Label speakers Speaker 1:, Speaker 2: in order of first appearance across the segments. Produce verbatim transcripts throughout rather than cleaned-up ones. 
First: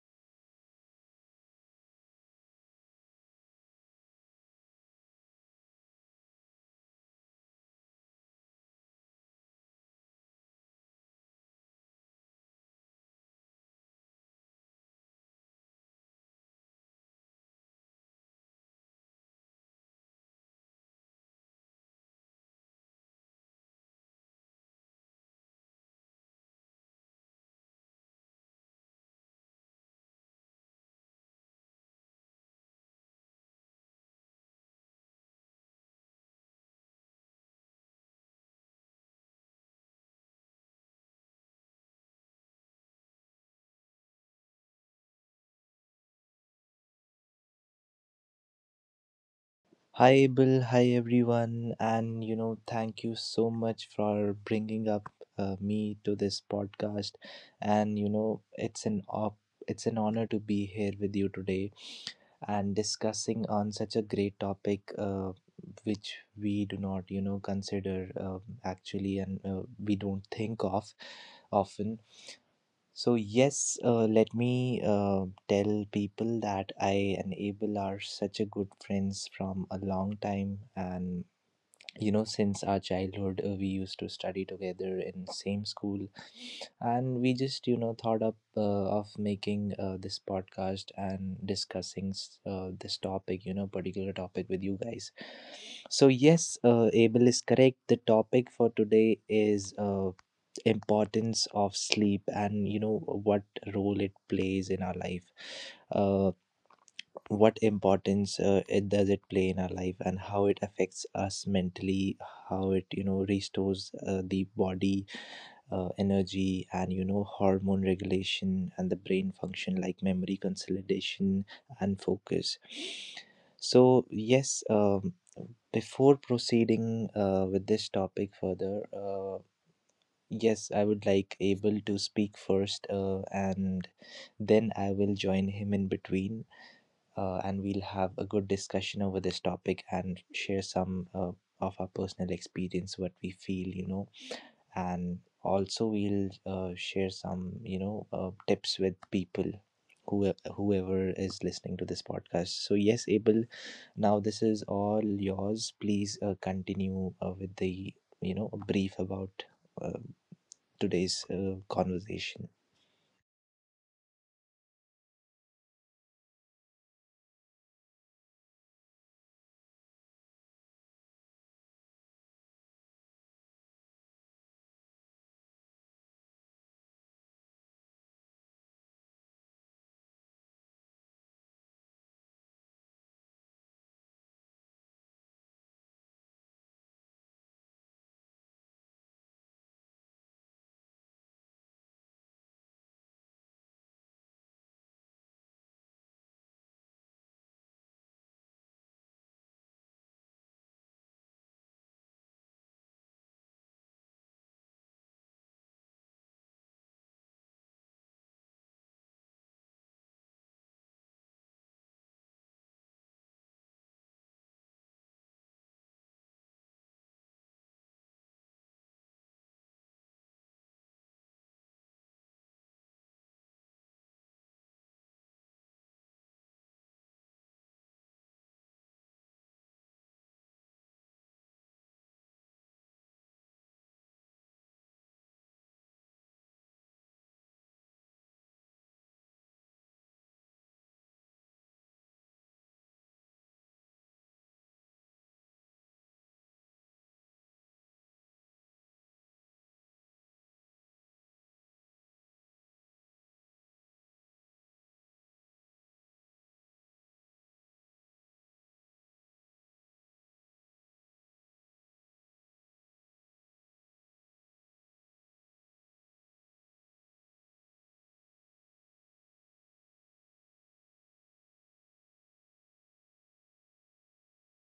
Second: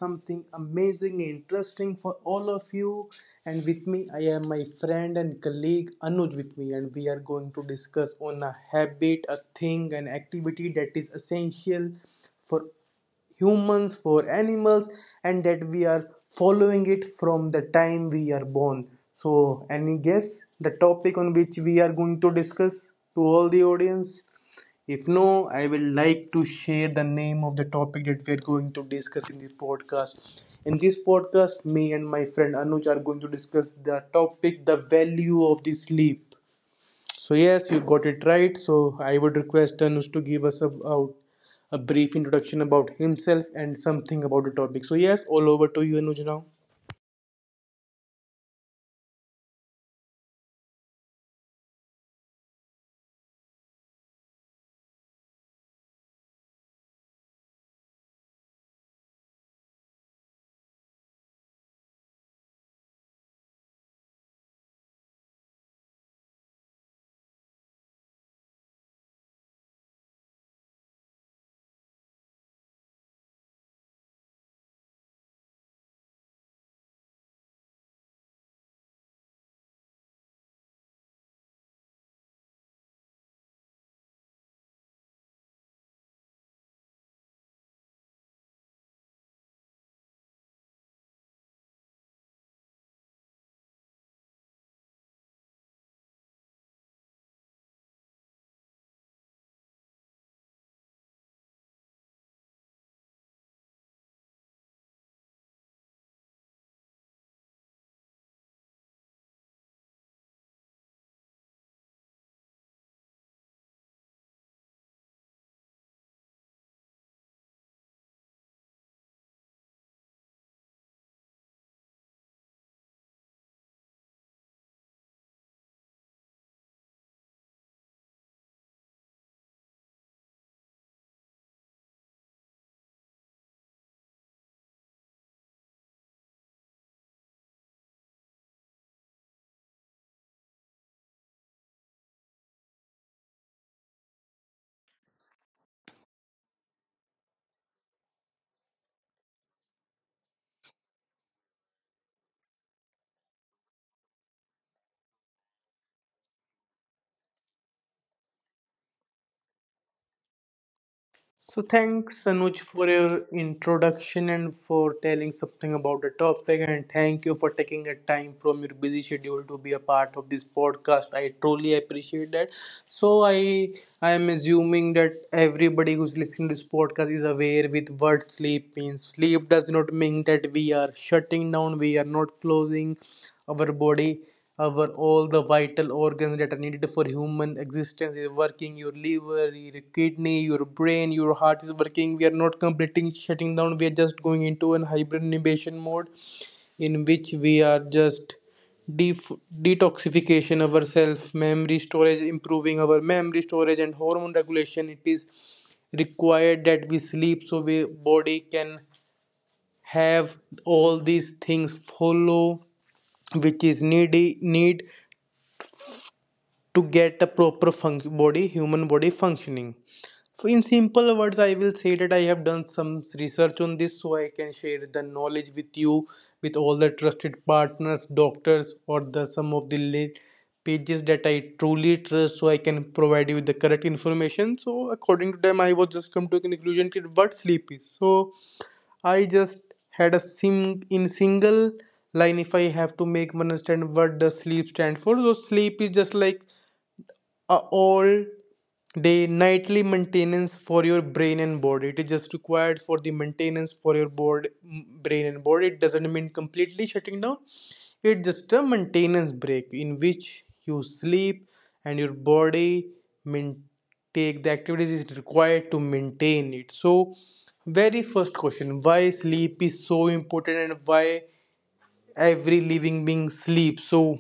Speaker 1: something amazing and interesting for all of you. And with me I am my friend and colleague Anuj with me and we are going to discuss on a habit, a thing, an activity that is essential for humans, for animals, and that we are following it from the time we are born. So any guess the topic on which we are going to discuss to all the audience? If no, I will like to share the name of the topic that we are going to discuss in this podcast. In this podcast me and my friend Anuj are going to discuss the topic, the value of the sleep. So yes, you got it right. So I would request Tanush to give us a, out a brief introduction about himself and something about the topic. So yes, all over to you, Anuj now.
Speaker 2: Hi, Bill. Hi, everyone. And, you know, thank you so much for bringing up uh, me to this podcast. And, you know, it's an op- it's an honor to be here with you today and discussing on such a great topic, uh, which we do not, you know, consider um actually and uh, we don't think of often. So, yes, uh, let me uh, tell people that I and Abel are such a good friends from a long time, and you know since our childhood uh, we used to study together in same school, and we just you know thought up uh, of making uh, this podcast and discussing s- uh, this topic, you know, particular topic with you guys. So yes, uh, Abel is correct, the topic for today is uh, importance of sleep, and you know what role it plays in our life. Uh, what importance uh, it does it play in our life and how it affects us mentally, how it you know restores uh, the body uh, energy, and you know hormone regulation and the brain function like memory consolidation and focus. So yes, um, before proceeding uh, with this topic further, uh, yes, I would like Abel to speak first, uh, and then I will join him in between, uh, and we'll have a good discussion over this topic and share some uh, of our personal experience, what we feel, you know, and also we'll uh, share some, you know, uh, tips with people who whoever is listening to this podcast. So, yes, Abel, now this is all yours. Please uh, continue uh, with the, you know, brief about uh, today's uh,
Speaker 1: So
Speaker 2: conversation.
Speaker 1: thanks Anuj for your introduction and for telling something about the topic, and thank you for taking a time from your busy schedule to be a part of this podcast. I truly appreciate that. So I I am assuming that everybody who's listening to this podcast is aware with what sleep means. Sleep does not mean that we are shutting down, we are not closing our body, our all the vital organs that are needed for human existence is working. Your liver, your kidney, your brain, your heart is working. We are not completely shutting down. We are just going into an hibernation mode, in which we are just def- detoxification ourselves, memory storage, improving our memory storage and hormone regulation. It is required that we sleep so we body can have all these things follow, which is needy need to get a proper func- body human body functioning. So in simple words I will say that I have done some research on this, so I can share the knowledge with you, with all the trusted partners, doctors, or the some of the late pages that I truly trust, so I can provide you with the correct information. So according to them, I was just come to a conclusion that what sleep is. So I just had a sim in single line, if I have to make one understand what does sleep stand for. So sleep is just like a all day nightly maintenance for your brain and body. It is just required for the maintenance for your board brain and body. It doesn't mean completely shutting down. It's just a maintenance break in which you sleep and your body main- take the activities is required to maintain it. So very first question, why sleep is so important and why every living being sleeps? So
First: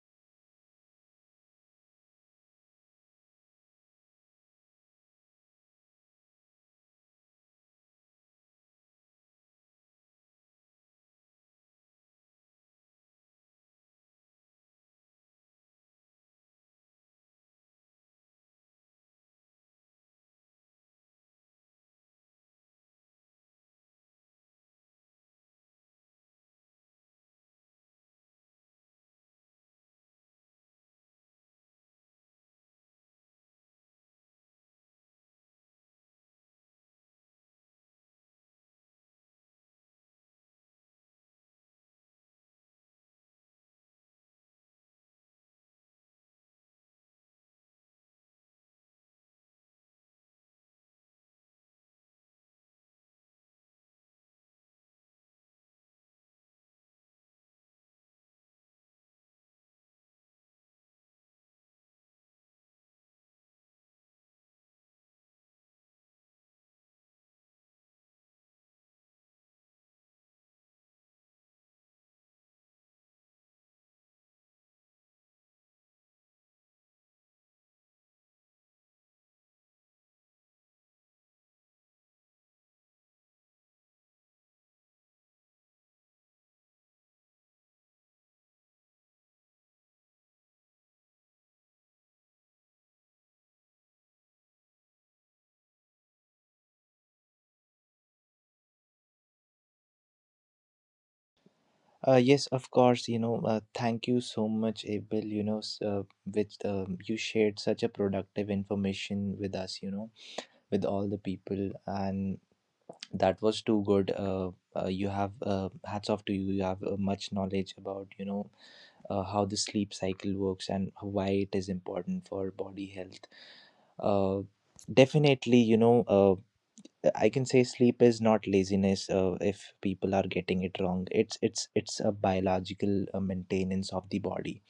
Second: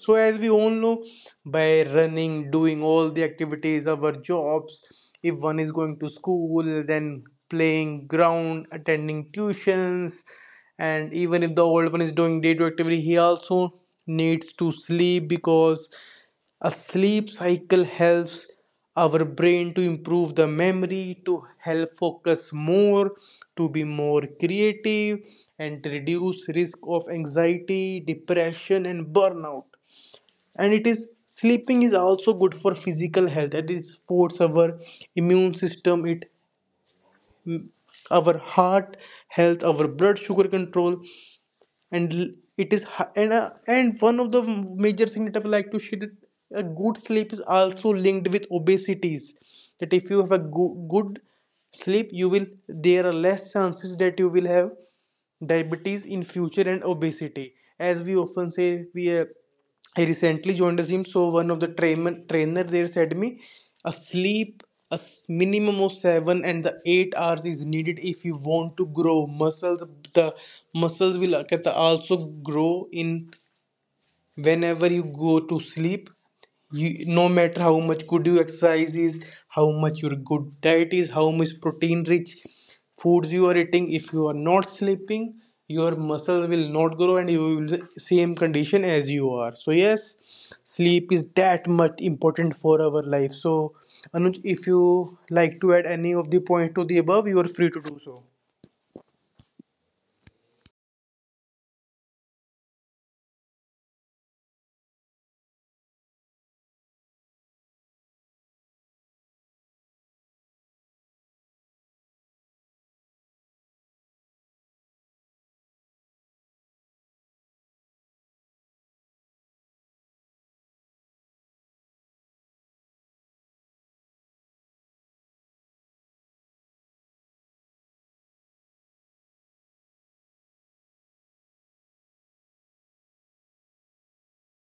Speaker 1: so, as we all know, by running, doing all the activities, our jobs, if one is going to school, then playing ground, attending tuitions, and even if the old one is doing day to activity, he also needs to sleep because a sleep cycle helps our brain to improve the memory, to help focus more, to be more creative, and to reduce risk of anxiety, depression, and burnout. And it is sleeping is also good for physical health and it supports our immune system, it our heart health, our blood sugar control, and l- it is hi- and, uh, and one of the major thing that I would like to share, that a good sleep is also linked with obesities. That if you have a go- good sleep, you will there are less chances that you will have diabetes in future and obesity. As we often say, we uh, I recently joined a gym, so one of the train- trainer there said me, a sleep a s- minimum of seven and the eight hours is needed if you want to grow muscles. The muscles will uh, get- also grow in whenever you go to sleep. You, no matter how much good you exercise is, how much your good diet is, how much protein rich foods you are eating, if you are not sleeping, your muscles will not grow and you will the same condition as you are. So yes, sleep is that much important for our life. So Anuj, if you like to add any of the point to the above, you are free to do so.
Speaker 2: Uh, yes, of course. You know, uh, thank you so much, Abel. You know, s- uh, which um you shared such a productive information with us. You know, with all the people, and that was too good. Uh, uh, you have uh, hats off to you. You have uh, much knowledge about you know uh, how the sleep cycle works and why it is important for body health. Uh, definitely, you know, uh, I can say sleep is not laziness, uh, if people are getting it wrong. It's it's it's a biological uh, maintenance of the body.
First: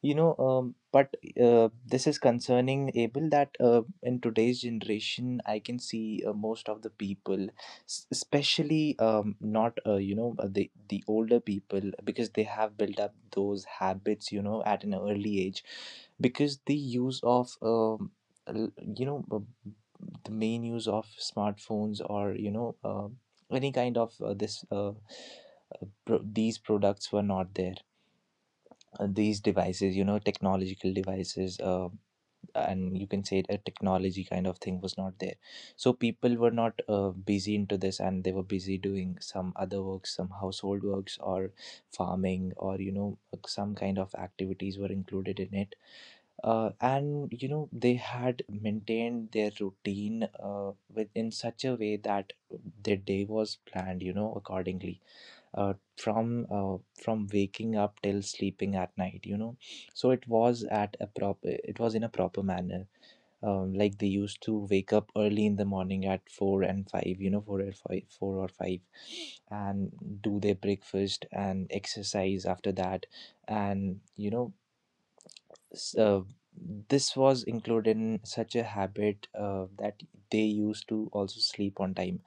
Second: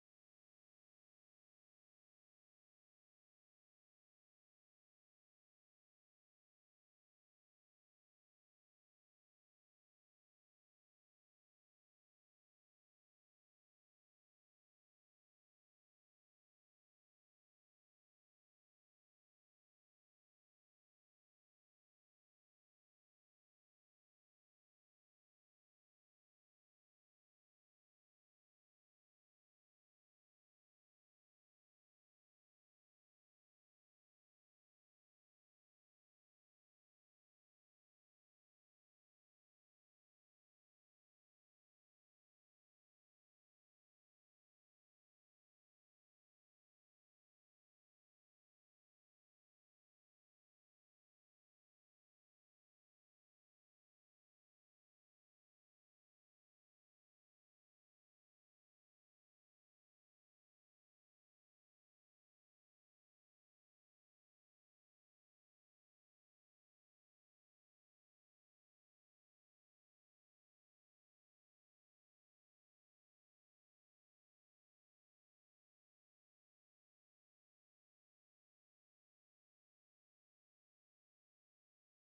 Speaker 2: You know, um, but uh, this is concerning Abel that uh, in today's generation, I can see uh, most of the people, s- especially um, not uh, you know uh, the the older people, because they have built up those habits, you know, at an early age, because the use of um, l- you know uh, the main use of smartphones or you know uh, any kind of uh, this uh, uh, pro- these products were not there, uh, these devices, you know, technological devices, uh, and you can say a technology kind of thing was not there. So people were not uh, busy into this, and they were busy doing some other works, some household works, or farming, or you know, some kind of activities were included in it. Uh, and you know, they had maintained their routine uh, with in such a way that their day was planned, you know, accordingly uh, from uh, from waking up till sleeping at night, you know. So it was at a proper, it was in a proper manner. um, like they used to wake up early in the morning at 4 and 5, you know, four or 5, 4 or five, and do their breakfast and exercise after that. And you know, s- uh, this was included in such a habit uh, that they used to also sleep on time.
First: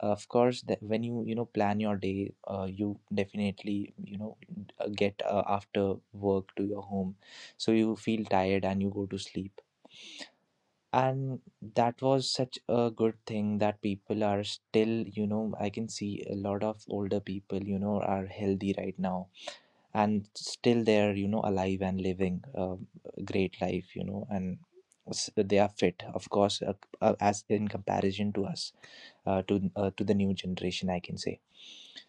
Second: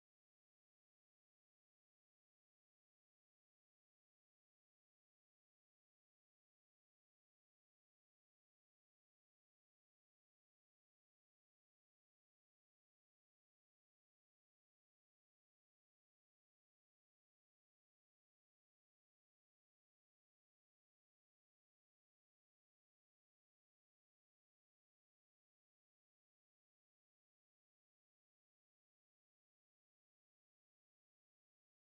Speaker 2: Of course, that when you you know plan your day, uh, you definitely you know uh, get uh, after work to your home, so you feel tired and you go to sleep. And that was such a good thing, that people are still you know, I can see a lot of older people, you know, are healthy right now, and still they're you know alive and living um, a great life, you know. And s- they are fit, of course, uh, uh, as in comparison to us, uh, to uh, to the new generation I can say.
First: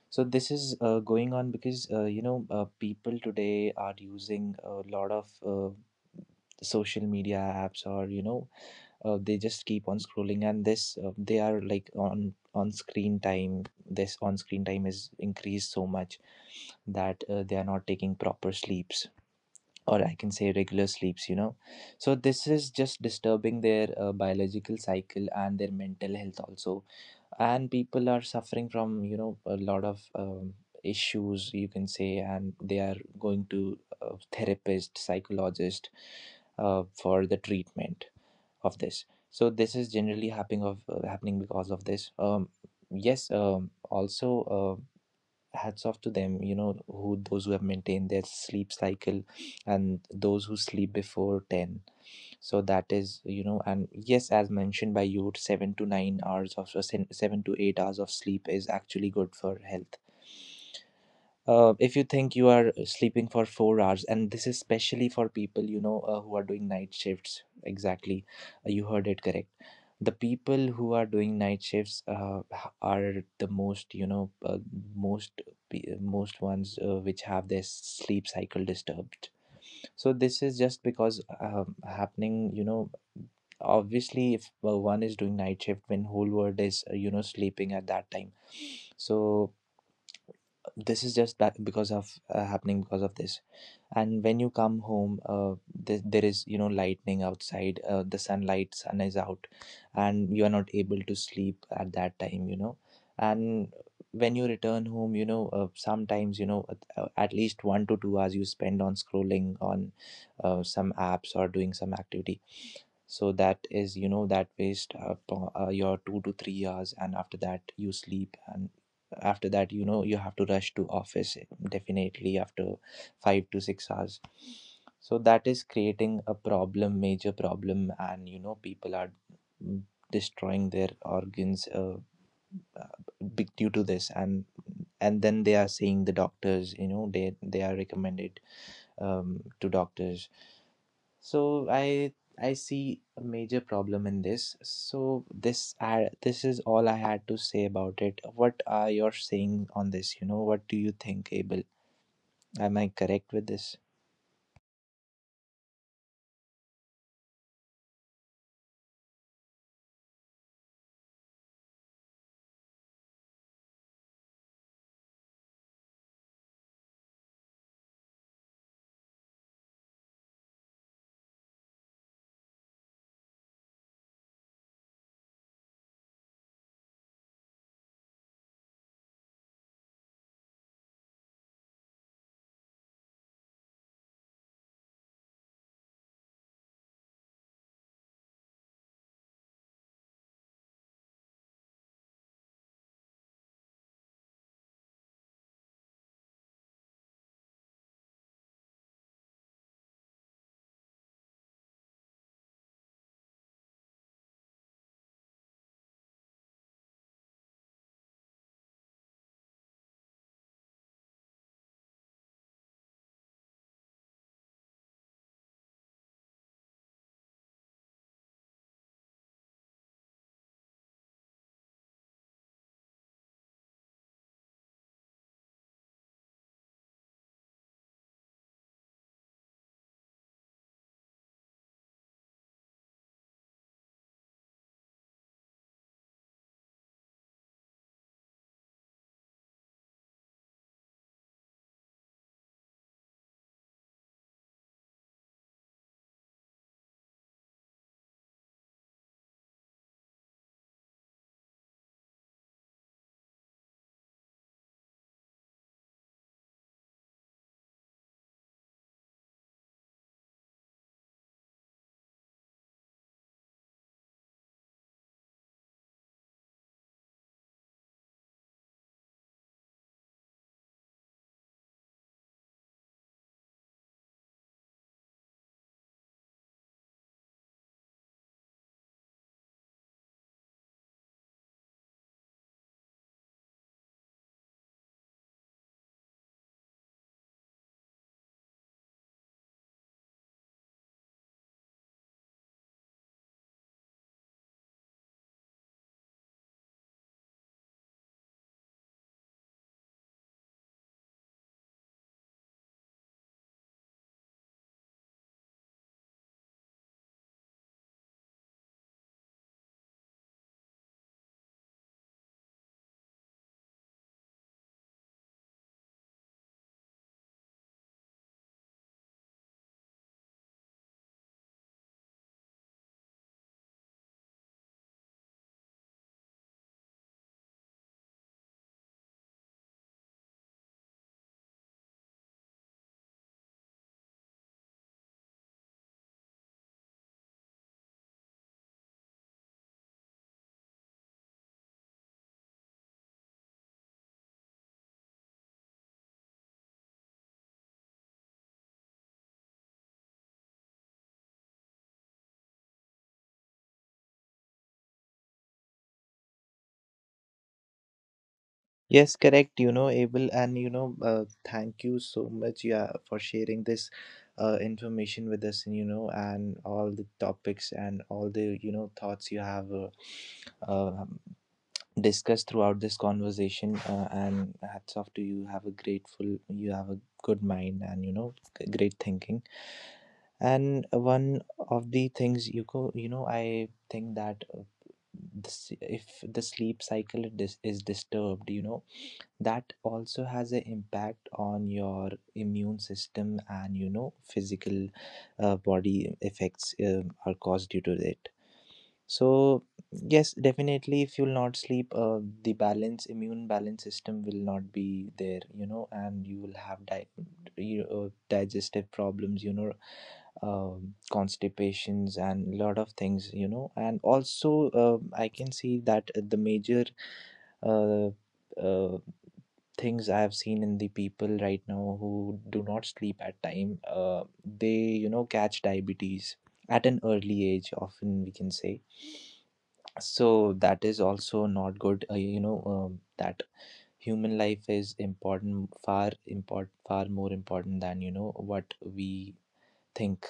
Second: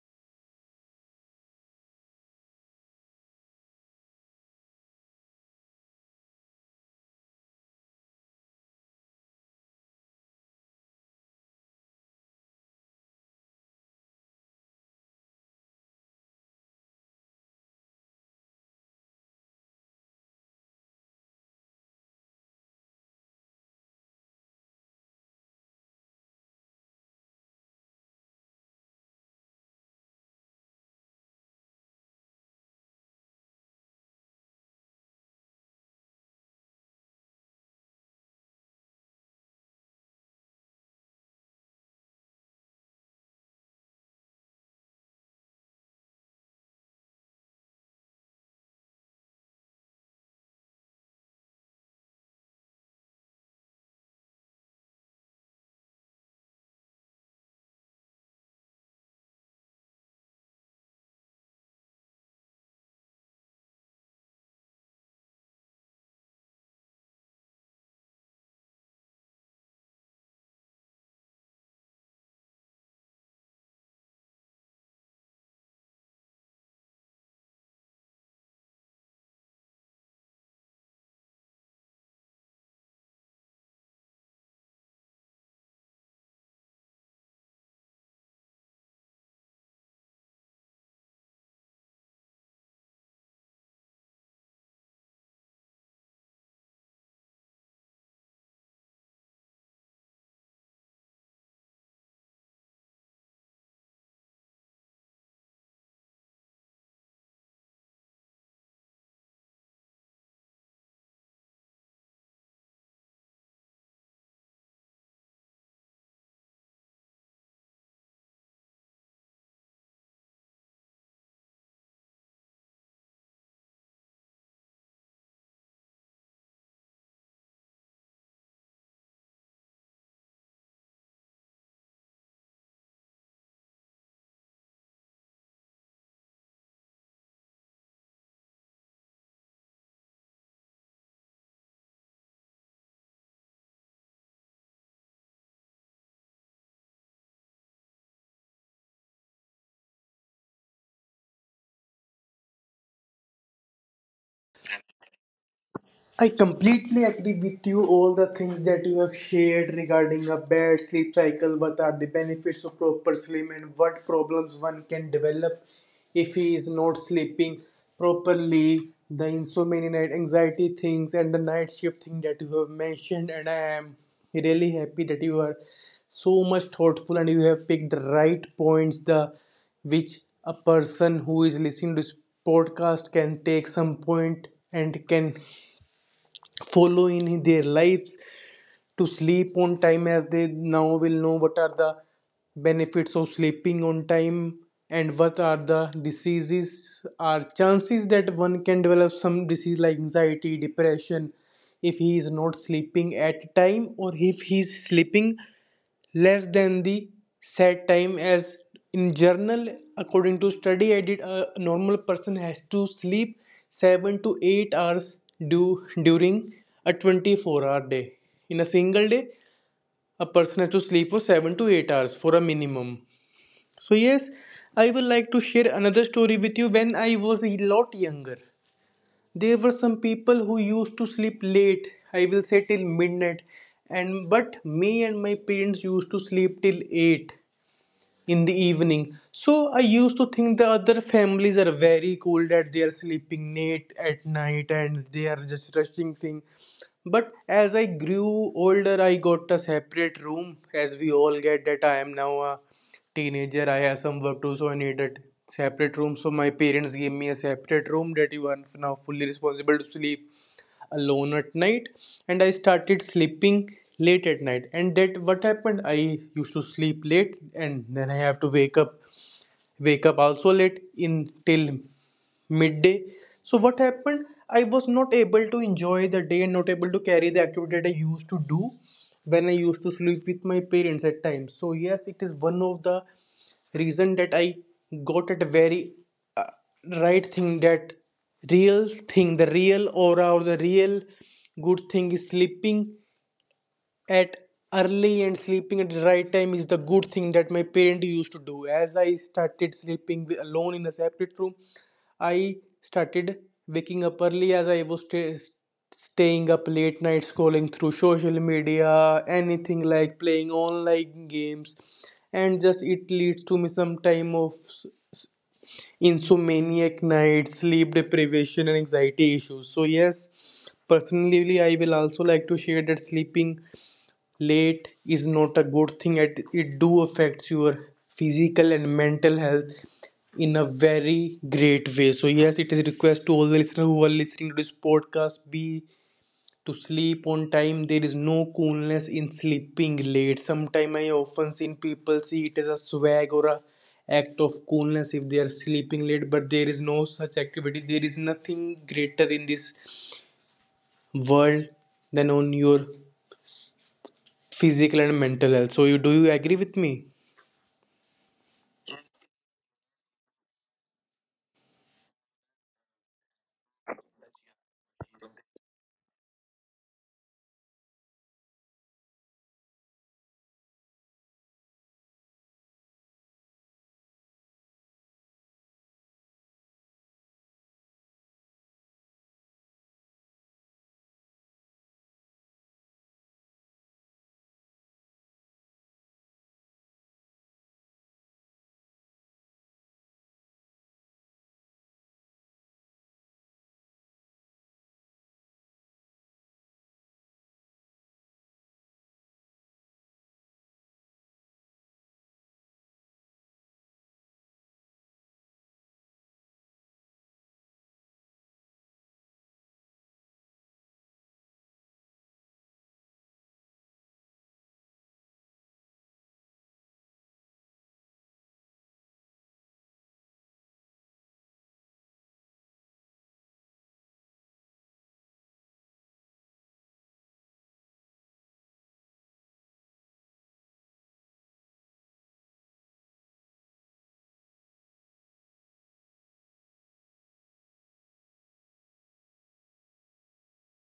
Speaker 2: So this is uh, going on because uh, you know uh, people today are using a lot of uh, social media apps, or you know uh, they just keep on scrolling, and this uh, they are like on on screen time. This on screen time is increased so much that uh, they are not taking proper sleeps, or I can say regular sleeps, you know. So this is just disturbing their uh, biological cycle and their mental health also, and people are suffering from you know a lot of um, issues, you can say, and they are going to uh, therapist, psychologist, uh, for the treatment of this. So this is generally happening of uh, happening because of this. um, yes, um, also, uh, hats off to them, you know, who those who have maintained their sleep cycle and those who sleep before ten. So that is you know, and yes, as mentioned by you, seven to nine hours of uh, sen- seven to eight hours of sleep is actually good for health. uh, if you think you are sleeping for four hours, and this is especially for people, you know, uh, who are doing night shifts. Exactly. uh, you heard it correct, the people who are doing night shifts uh, h- are the most, you know, uh, most pe- most ones uh, which have their sleep cycle disturbed. So this is just because, um, happening, you know, obviously if uh, one is doing night shift when whole world is uh, you know sleeping at that time. So this is just that because of, uh, happening because of this. And when you come home, uh, th- there is, you know, lightning outside, uh, the sunlight, sun is out, and you are not able to sleep at that time, you know. And when you return home, you know, uh, sometimes you know at uh, at least one to two hours you spend on scrolling on uh, some apps or doing some activity. So that is you know, that waste up uh, your two to three hours, and after that you sleep, and after that you know you have to rush to office, eh, definitely after five to six hours. So that is creating a problem, major problem, and you know people are mm, destroying their organs uh, uh, be- due to this. and and then they are seeing the doctors, you know, they they are recommended um, to doctors. So I I see a major problem in this. So this I this is all I had to say about it. What are your saying on this? You know, what do you think, Abel? Am I correct with this?
Speaker 1: I completely agree with you. All the things that you have shared regarding a bad sleep cycle, what are the benefits of proper sleep, and what problems one can develop if he is not sleeping properly, the insomnia, night anxiety things, and the night shift thing that you have mentioned. And I am really happy that you are so much thoughtful and you have picked the right points, the which a person who is listening to this podcast can take some point and can follow in their lives to sleep on time, as they now will know what are the benefits of sleeping on time and what are the diseases or chances that one can develop some disease like anxiety, depression if he is not sleeping at time or if he is sleeping less than the set time. As in journal, according to study I did, uh, a normal person has to sleep seven to eight hours due, during a twenty-four hour day. In a single day, a person has to sleep for seven to eight hours for a minimum. So yes, I would like to share another story with you. When I was a lot younger, there were some people who used to sleep late, I will say till midnight, and but me and my parents used to sleep till eight in the evening. So I used to think the other families are very cool, that they are sleeping late at night and they are just rushing thing. But as I grew older, I got a separate room. As we all get that, I am now a teenager, I have some work to, so I needed separate room. So my parents gave me a separate room, that you are now fully responsible to sleep alone at night. And I started sleeping late at night, and that what happened, I used to sleep late and then I have to wake up, wake up also late in till midday. So what happened, I was not able to enjoy the day and not able to carry the activity that I used to do when I used to sleep with my parents at times. So yes, it is one of the reason that I got at a very uh, right thing, that real thing, the real aura or the real good thing is sleeping at early, and sleeping at the right time is the good thing that my parent used to do. As I started sleeping wi- alone in a separate room, I started waking up early, as I was sta- staying up late night scrolling through social media, anything like playing online games, and just it leads to me some time of s- insomniac nights, sleep deprivation and anxiety issues. So yes, personally I will also like to share that sleeping late is not a good thing. It, it do affects your physical and mental health in a very great way. So yes, it is a request to all the listeners who are listening to this podcast, be to sleep on time. There is no coolness in sleeping late. Sometimes I often seen people see it as a swag or a act of coolness if they are sleeping late, but there is no such activity. There is nothing greater in this world than on your physical and mental health. So you do you agree with me?
Speaker 2: Yes, correct. You know, Abel, and you know, uh, thank you so much, yeah, for sharing this uh, information with us. And you know, and all the topics and all the you know thoughts you have uh, uh, discussed throughout this conversation, uh, and hats off to you, have a grateful, you have a good mind, and you know g- great thinking. And one of the things you go, you know, I think that uh, this, if the sleep cycle is, dis- is disturbed, you know, that also has an impact on your immune system, and you know physical uh, body effects um, are caused due to it. So yes, definitely if you'll not sleep, uh, the balance immune balance system will not be there, you know, and you will have di- you know, digestive problems, you know, um, constipations and lot of things, you know. And also uh, I can see that the major uh, uh, things I have seen in the people right now who do not sleep at time, uh, they you know catch diabetes at an early age. Often we can say. So that is also not good, uh, you know, um, that human life is important, far important, far more important than you know what we think.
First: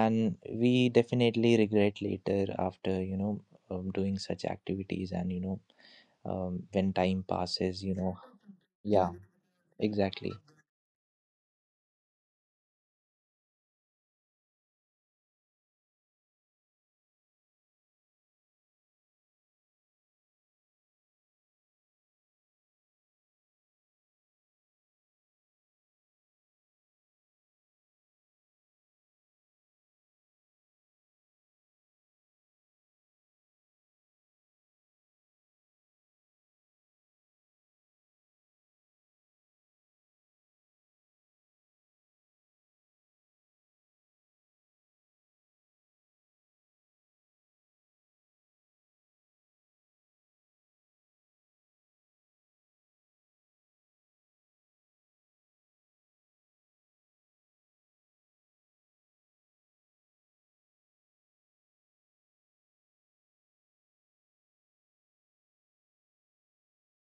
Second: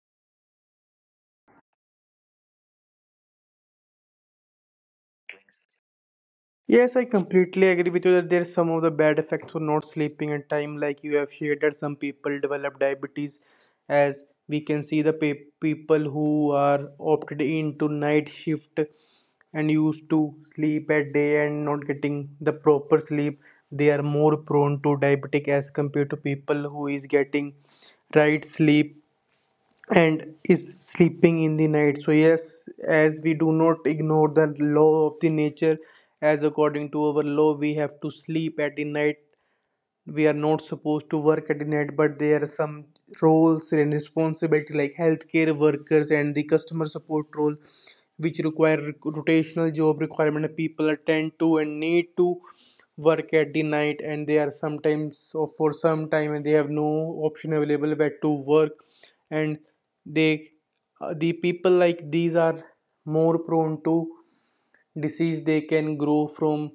Speaker 2: And we definitely regret later after you know um, doing such activities, and you know um, when
Speaker 1: Yes, I
Speaker 2: time
Speaker 1: completely
Speaker 2: passes,
Speaker 1: agree
Speaker 2: you
Speaker 1: with you
Speaker 2: know.
Speaker 1: that there's some of the
Speaker 2: Yeah. Hmm.
Speaker 1: bad effects of not sleeping
Speaker 2: Exactly.
Speaker 1: at time, like you have shared that some people develop diabetes, as we can see the pe- people who are opted into night shift and used to sleep at day and not getting the proper sleep, they are more prone to diabetic as compared to people who is getting right sleep and is sleeping in the night. So yes, as we do not ignore the law of the nature, as according to our law, we have to sleep at the night. We are not supposed to work at the net, but there are some roles and responsibility like healthcare workers and the customer support role which require rotational job requirement people attend to and need to work at the night, and they are sometimes or for some time and they have no option available but to work. And they uh, the people like these are more prone to disease they can grow from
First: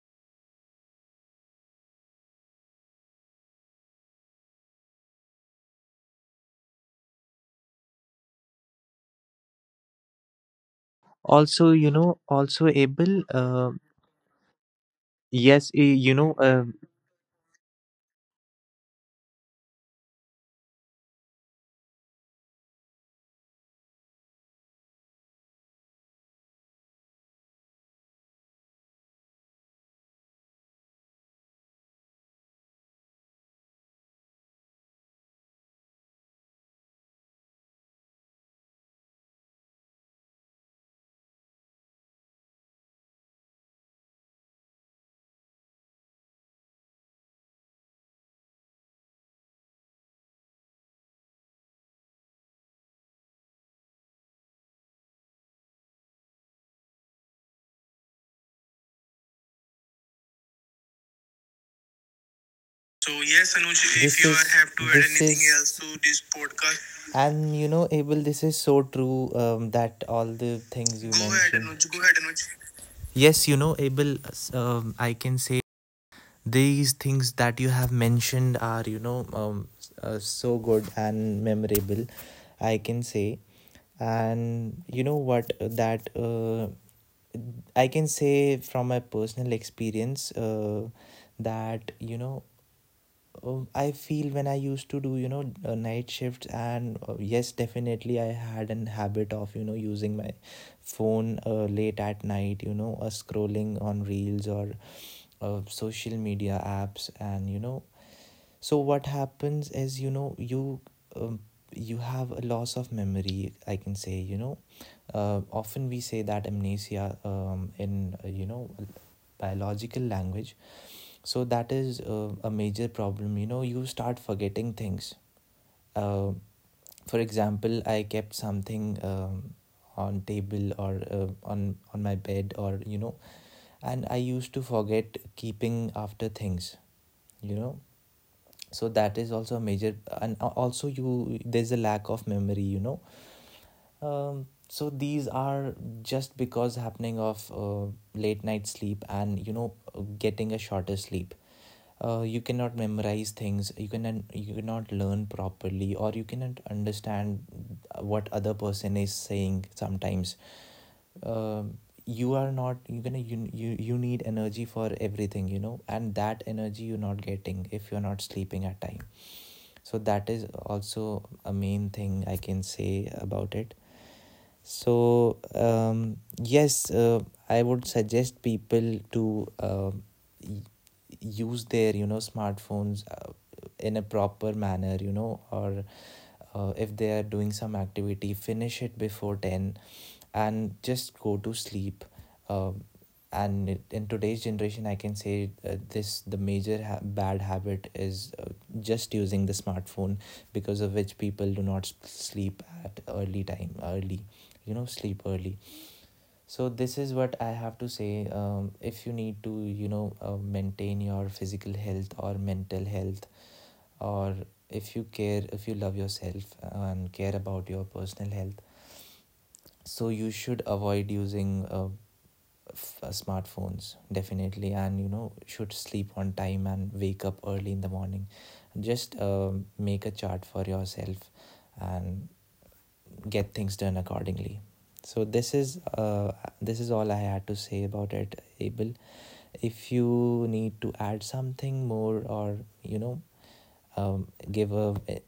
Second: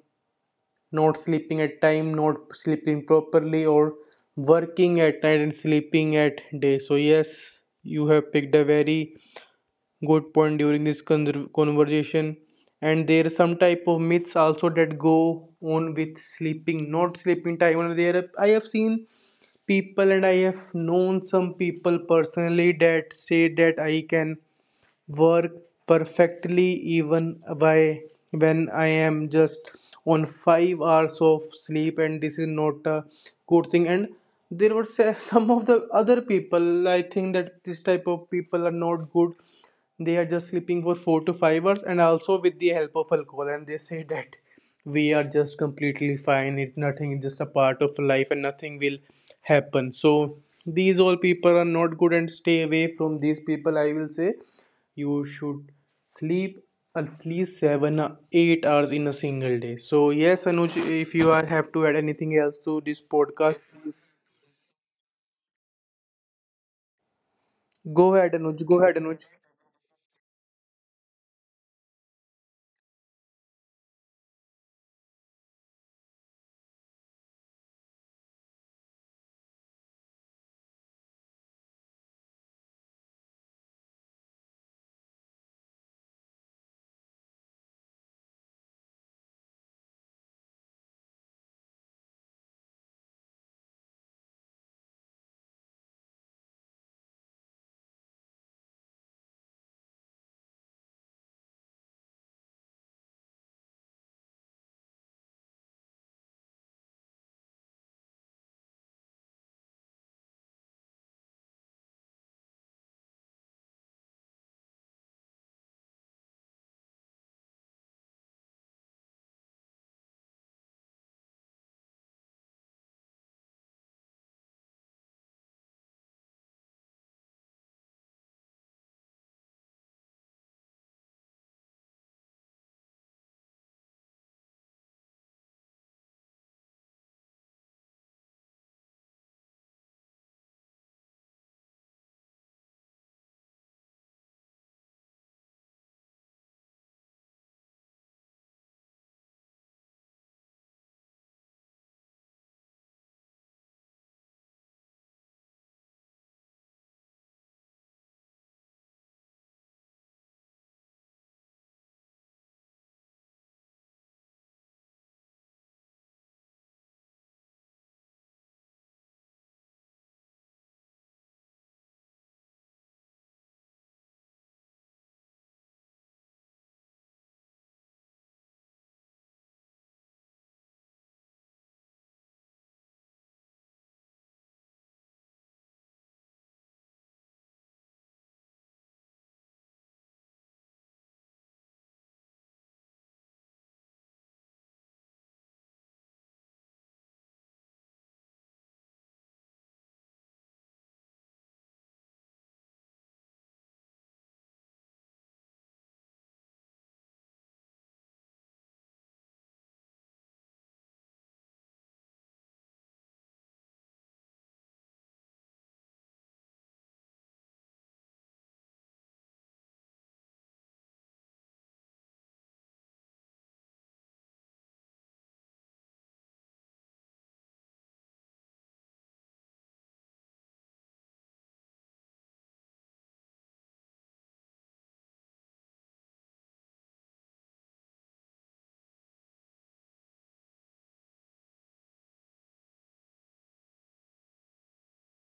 Speaker 1: not sleeping at time, not sleeping properly, or working at night and sleeping at day. So yes, you have picked a very good point during this con-
Speaker 2: Also you know,
Speaker 1: conversation.
Speaker 2: also
Speaker 1: And
Speaker 2: able
Speaker 1: there are some
Speaker 2: uh,
Speaker 1: type of myths also that go
Speaker 2: yes, eh,
Speaker 1: on
Speaker 2: you
Speaker 1: with
Speaker 2: know, uh,
Speaker 1: sleeping, not sleeping time. And there, I have seen people, and I have known some people personally, that say that I can work perfectly even why when I am just on five hours of sleep. And this is not a good thing. And there were se- some of the other people, I think that this type of people are not good. They are just sleeping for four to five hours and also with the help of alcohol, and they say that we are just completely fine, it's nothing, it's just a part of life and nothing will happen. So these all people are not good and stay away from these people, I will say. You should sleep at least seven or eight hours in a single day. So yes, Anuj, if you are have to add anything else to
Speaker 2: so
Speaker 1: this
Speaker 2: yes,
Speaker 1: podcast,
Speaker 2: Anuj, if This you are- is have to add this anything is else is to this podcast, and you know Abel, this
Speaker 1: go
Speaker 2: is
Speaker 1: ahead,
Speaker 2: so
Speaker 1: Anuj. Go ahead,
Speaker 2: true,
Speaker 1: Anuj.
Speaker 2: um, that all the things you go ahead, mentioned. Anuj. Go ahead, Anuj. Yes, you know, Abel, s- um, I can say these things that you have mentioned are, you know, um, s- uh, so good and memorable, I can say. And you know what, uh, that uh, I can say from my personal experience uh, that, you know, uh, I feel when I used to do, you know, uh, night shifts, and uh, yes, definitely I had an habit of, you know, using my phone uh, late at night, you know, uh, scrolling on reels or uh, social media apps, and, you know, so what happens is, you know, you um, you have a loss of memory, I can say, you know. Uh, often we say that amnesia, um, in, uh, you know, biological language. So that is uh, a major problem, you know, you start forgetting things. uh, for example, I kept something, um, on table or uh, on on my bed, or you know, and I used to forget keeping after things, you know. So that is also a major. And also you, there's a lack of memory, you know. um, so these are just because happening of uh, late night sleep, and you know, getting a shorter sleep. Uh, you cannot memorize things. You can you cannot learn properly, or you cannot understand what other person is saying. Sometimes, um, you are not, you gonna you, you you need energy for everything, you know, and that energy you're not getting if you're not sleeping at time. So that is also a main thing I can say about it. So um, yes, uh, I would suggest people to uh, use their you know smartphones uh, in a proper manner, you know, or uh, if they are doing some activity, finish it before ten and just go to sleep. um, and it- in today's generation I can say, uh, this the major ha- bad habit is uh, just using the smartphone, because of which people do not s- sleep at early time, early you know, sleep early. So this is what I have to say. Um, if you need to, you know, uh, maintain your physical health or mental health, or if you care, if you love yourself and care about your personal health, so you should avoid using uh, f- uh, smartphones definitely, and you know, should sleep on time and wake up early in the morning. Just uh, make a chart for yourself and get things done accordingly. So this is uh, this is all I had to say about it, Abel. If you need to add something more, or you know um, give a eh,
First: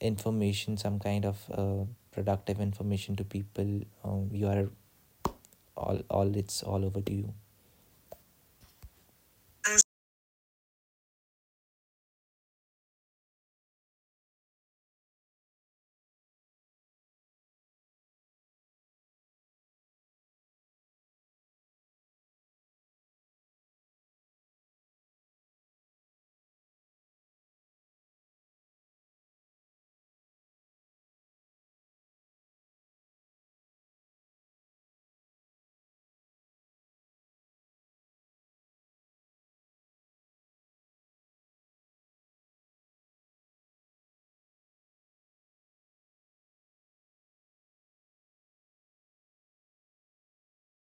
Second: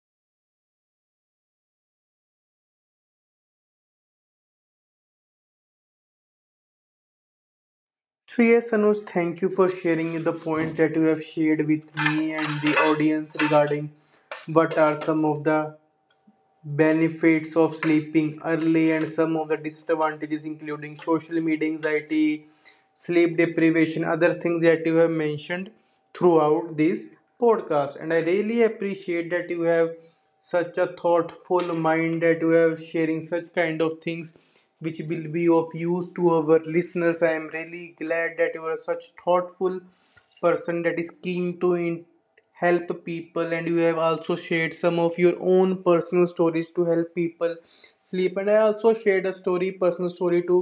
Speaker 2: information, some kind of uh, productive information to people, um, you are all all it's all over to you.
Speaker 1: So yes, Anuj, thank you for
Speaker 2: Uh,
Speaker 1: sharing the points that you have shared with me and the audience regarding what are some of the benefits of sleeping early and some of the disadvantages including social media anxiety, sleep deprivation, other things that you have mentioned throughout this podcast. And I really appreciate that you have such a thoughtful mind, that you have sharing such kind of things which will be of use to our listeners. I am really glad that you are such thoughtful person that is keen to in- help people, and you have also shared some of your own personal stories to help people sleep. And I also shared a story, personal story, to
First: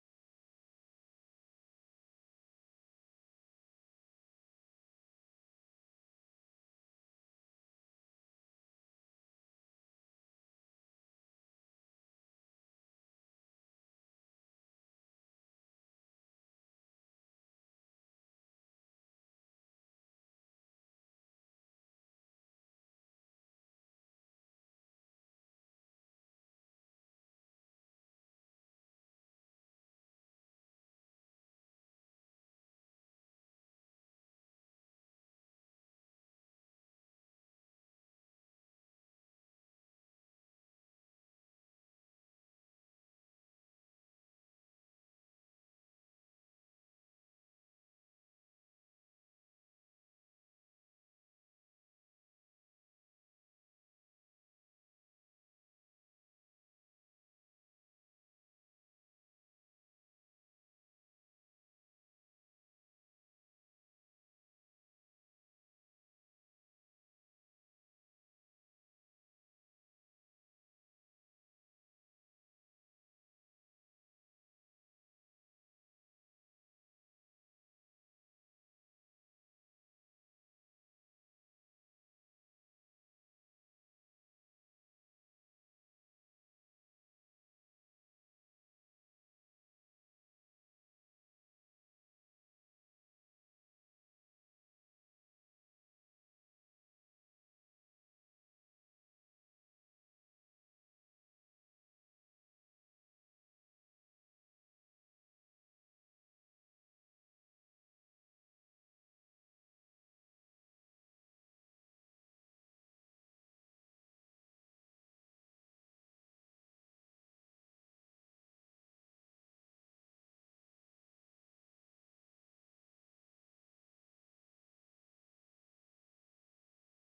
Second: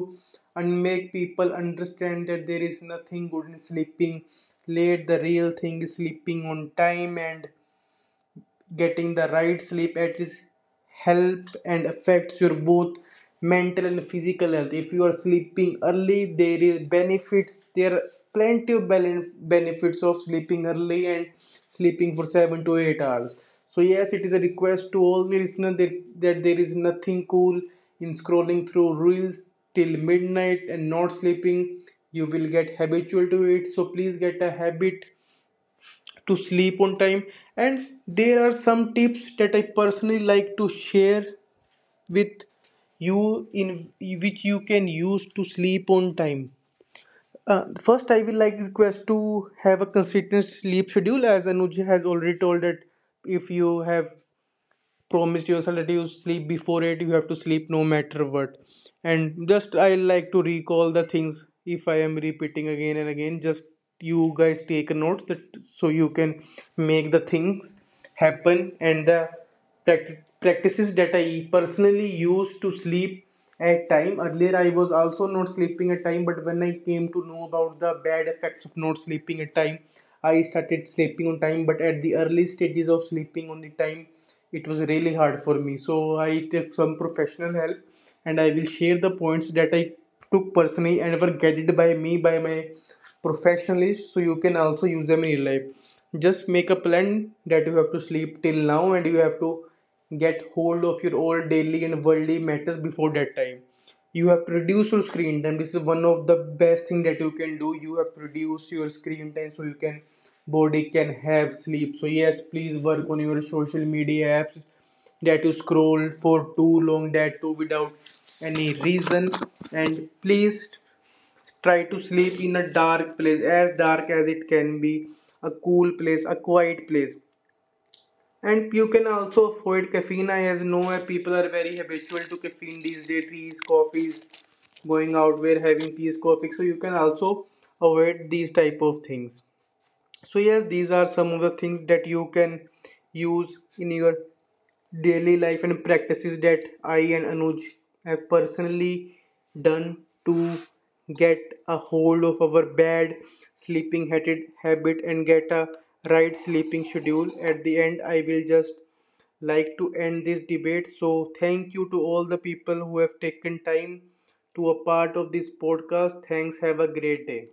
Speaker 1: and make people understand that there is nothing good in sleeping late. The real thing is sleeping on time, and getting the right sleep at is help and affects your both mental and physical health. If you are sleeping early, there is benefits. There are plenty of belen- benefits of sleeping early and sleeping for seven to eight hours. So yes, it is a request to all the listeners that, that there is nothing cool in scrolling through reels till midnight and not sleeping. You will get habitual to it. So please get a habit to sleep on time. And there are some tips that I personally like to share with you in which you can use to sleep on time. Uh, first, I will like request to have a consistent sleep schedule, as Anuj has already told, that if you have promise yourself that you sleep before it, you have to sleep no matter what. And just I like to recall the things if I am repeating again and again, just you guys take a note that so you can make the things happen. And the practi- practices that I personally used to sleep at time, earlier I was also not sleeping at time, but when I came to know about the bad effects of not sleeping at time, I started sleeping on time. But at the early stages of sleeping on the time, it was really hard for me. So I took some professional help, and I will share the points that I took personally and were guided by me by my professionals. So you can also use them in your life. Just make a plan that you have to sleep till now, and you have to get hold of your old daily and worldly matters before that time. You have produced your screen time, this is one of the best thing that you can do. You have produced your screen time so you can body can have sleep. So yes, please work on your social media apps that you scroll for too long, that too without any reason. And please try to sleep in a dark place, as dark as it can be, a cool place, a quiet place. And you can also avoid caffeine. I as know where people are very habitual to caffeine these days, teas, coffees, going out where having teas, coffee. So you can also avoid these type of things. So yes, these are some of the things that you can use in your daily life and practices that I and Anuj have personally done to get a hold of our bad sleeping habit and get a right sleeping schedule. At the end, I will just like to end this debate. So thank you to all the people who have taken time to a part of this podcast. Thanks, have a great day.